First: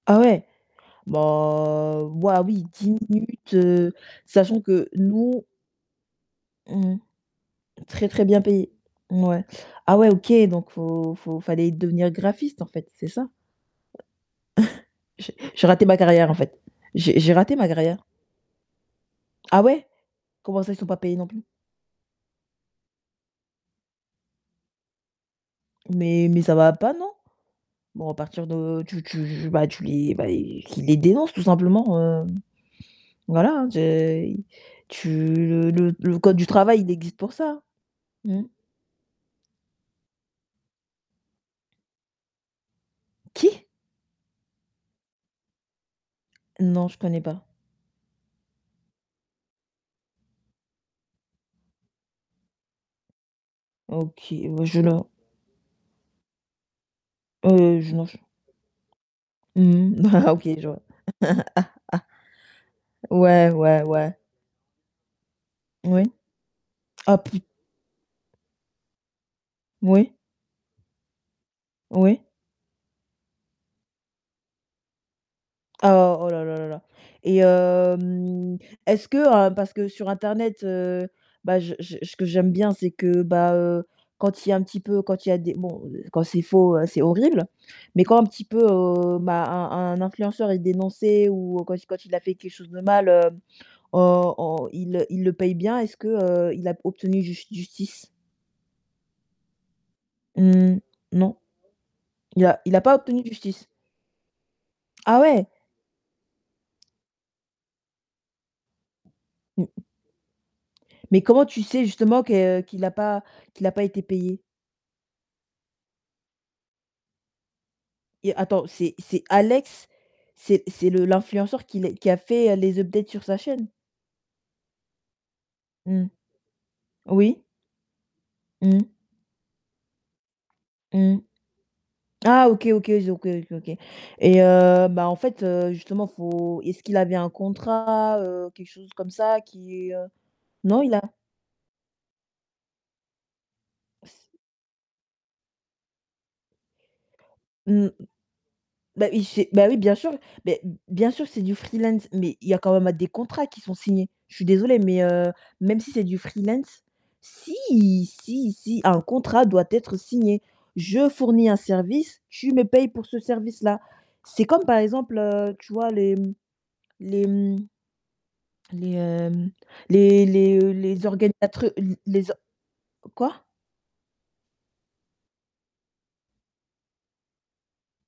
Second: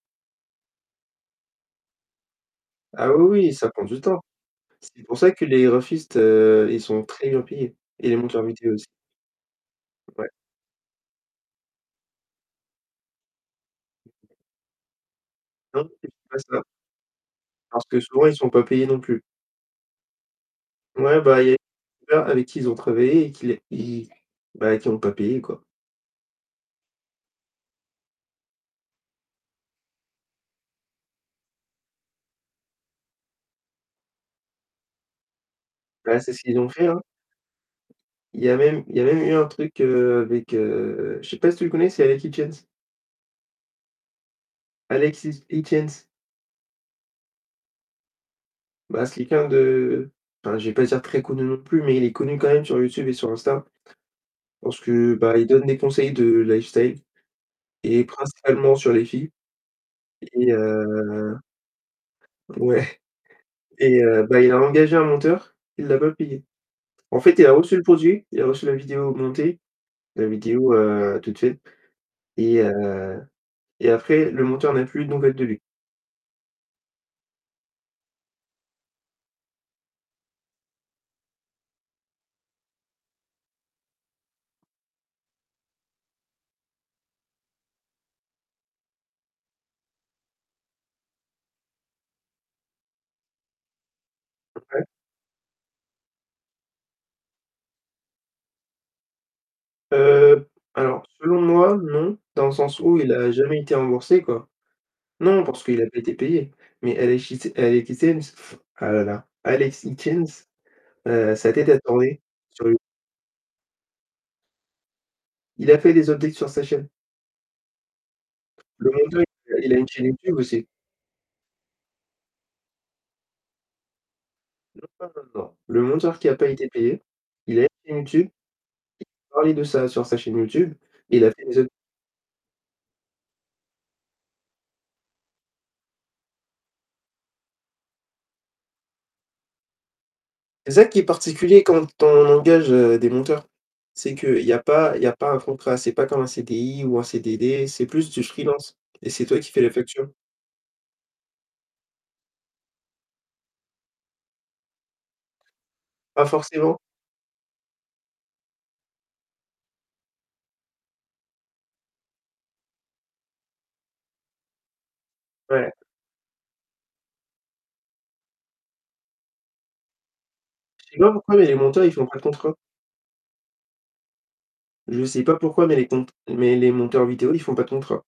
Ah ouais, bah, waouh oui, 10 Ah oui, oui, minutes, ça prend heu, du temps. sachant que C'est pour ça que nous les graphistes, heu, ils Mmh mh. sont très bien payés et Très, les très bien monteurs payé. vidéo aussi. Mouais. Ah ouais, Ouais. OK, donc faut faut fallait devenir graphiste en fait, c'est ça? J'ai j'ai raté Non, ma c'est carrière en pas fait. ça. J'ai j'ai raté ma Parce que carrière. souvent, ils sont pas payés non plus. Ah ouais? Comment ça, ils sont pas payés Ouais, non bah, plus? il y a [unintelligible] avec qui ils ont travaillé et qui les ils bah, qui ont pas payé, quoi. Mais mais ça va pas, non? Bon, à partir de tu tu bah, tu les bah, qu'ils les dénoncent tout simplement, heu, voilà, hein, te tu le le Bah, le c'est code ce du qu'ils ont travail, fait, il hein. existe pour ça, mmh. Il y a même il y a même eu un truc heu, avec, heu, je sais pas si tu le connais, c'est Alex Hitchens. Qui? Alex Hi Hitchens. Non, je connais pas. Bah, c'est quelqu'un de enfin, je vais pas dire très connu non plus, mais il est connu quand même sur YouTube et sur Insta. OK, bah Parce je la que, bah, il donne des conseils de lifestyle Heu, je et non, j principalement sur les filles. Mmh, bah, OK, Et je vois. heu ouais. Ouais, ouais, Et ouais. heu, bah, il a engagé un monteur, il l'a Oui. pas payé. Ah, En fait, pu il a reçu le produit, il a reçu la vidéo montée, Oui. la vidéo, heu, toute seule Oui. et heu et après le monteur n'a plus de nouvelles de lui. Oh, oh là là là là et hem, est-ce que, heu parce que sur internet, heu, bah, je je ce que j'aime bien, c'est que, bah, heu, quand il y a un petit peu quand il y a des bon quand c'est faux, c'est horrible. Mais quand un petit peu, heu, bah, un un influenceur est dénoncé ou quand il quand il a fait quelque chose de mal, heu, on on [unintelligible] il il le paye bien, est-ce que, heu, il a obtenu jus justice? Heu, Mmh, alors, non. selon moi, non, Il dans le a il sens a pas où il obtenu a jamais justice? été remboursé, quoi. Ah Non, ouais? parce qu'il a pas été payé. Mais Alex Hitch Alex Hitchens ah là là, Mmh. Alex Hitchens, Mais heu, comment sa tu tête a sais tourné justement que sur le qu'il a pas qu'il a pas été payé? Il a fait des updates sur sa chaîne. Et attends, Le c'est monteur, c'est il a il a une Alex chaîne YouTube c'est aussi. c'est le l'influenceur qui les qui a fait les updates sur sa chaîne? Non, non, non, le Mmh, monteur qui a pas été payé, oui. il a une chaîne YouTube, Mmh. il a parlé de ça sur sa chaîne YouTube, Mmh. il a fait des updates. Ah OK, OK, ils ont OK, OK, OK. Et heu, bah, en fait, heu, justement, faut est-ce qu'il avait un contrat, heu, quelque chose comme ça qui, heu C'est non, ça il qui a est particulier quand on engage, heu, des monteurs, c'est Ss qu'il y a pas il y a pas un contrat, c'est pas comme un CDI ou un CDD, c'est Mmh, plus du freelance bah, et il c'est toi s'est qui fais bah la oui, bien facture. sûr, mais b bien sûr, c'est du freelance, mais il y a quand même des contrats qui sont signés. Je suis désolée, mais heu, même si c'est du Pas forcément. freelance si! Si, si, un contrat doit être signé, je fournis un service, tu me paies pour ce service-là. C'est comme par exemple, heu, Ouais. tu vois, les les, mmh, les hem, les les, heu, Je sais les pas pourquoi, mais les organisateurs monteurs, ils l font pas de les o q contrat. quoi? Je sais pas pourquoi, mais les cont les monteurs vidéo, ils font pas de contrat.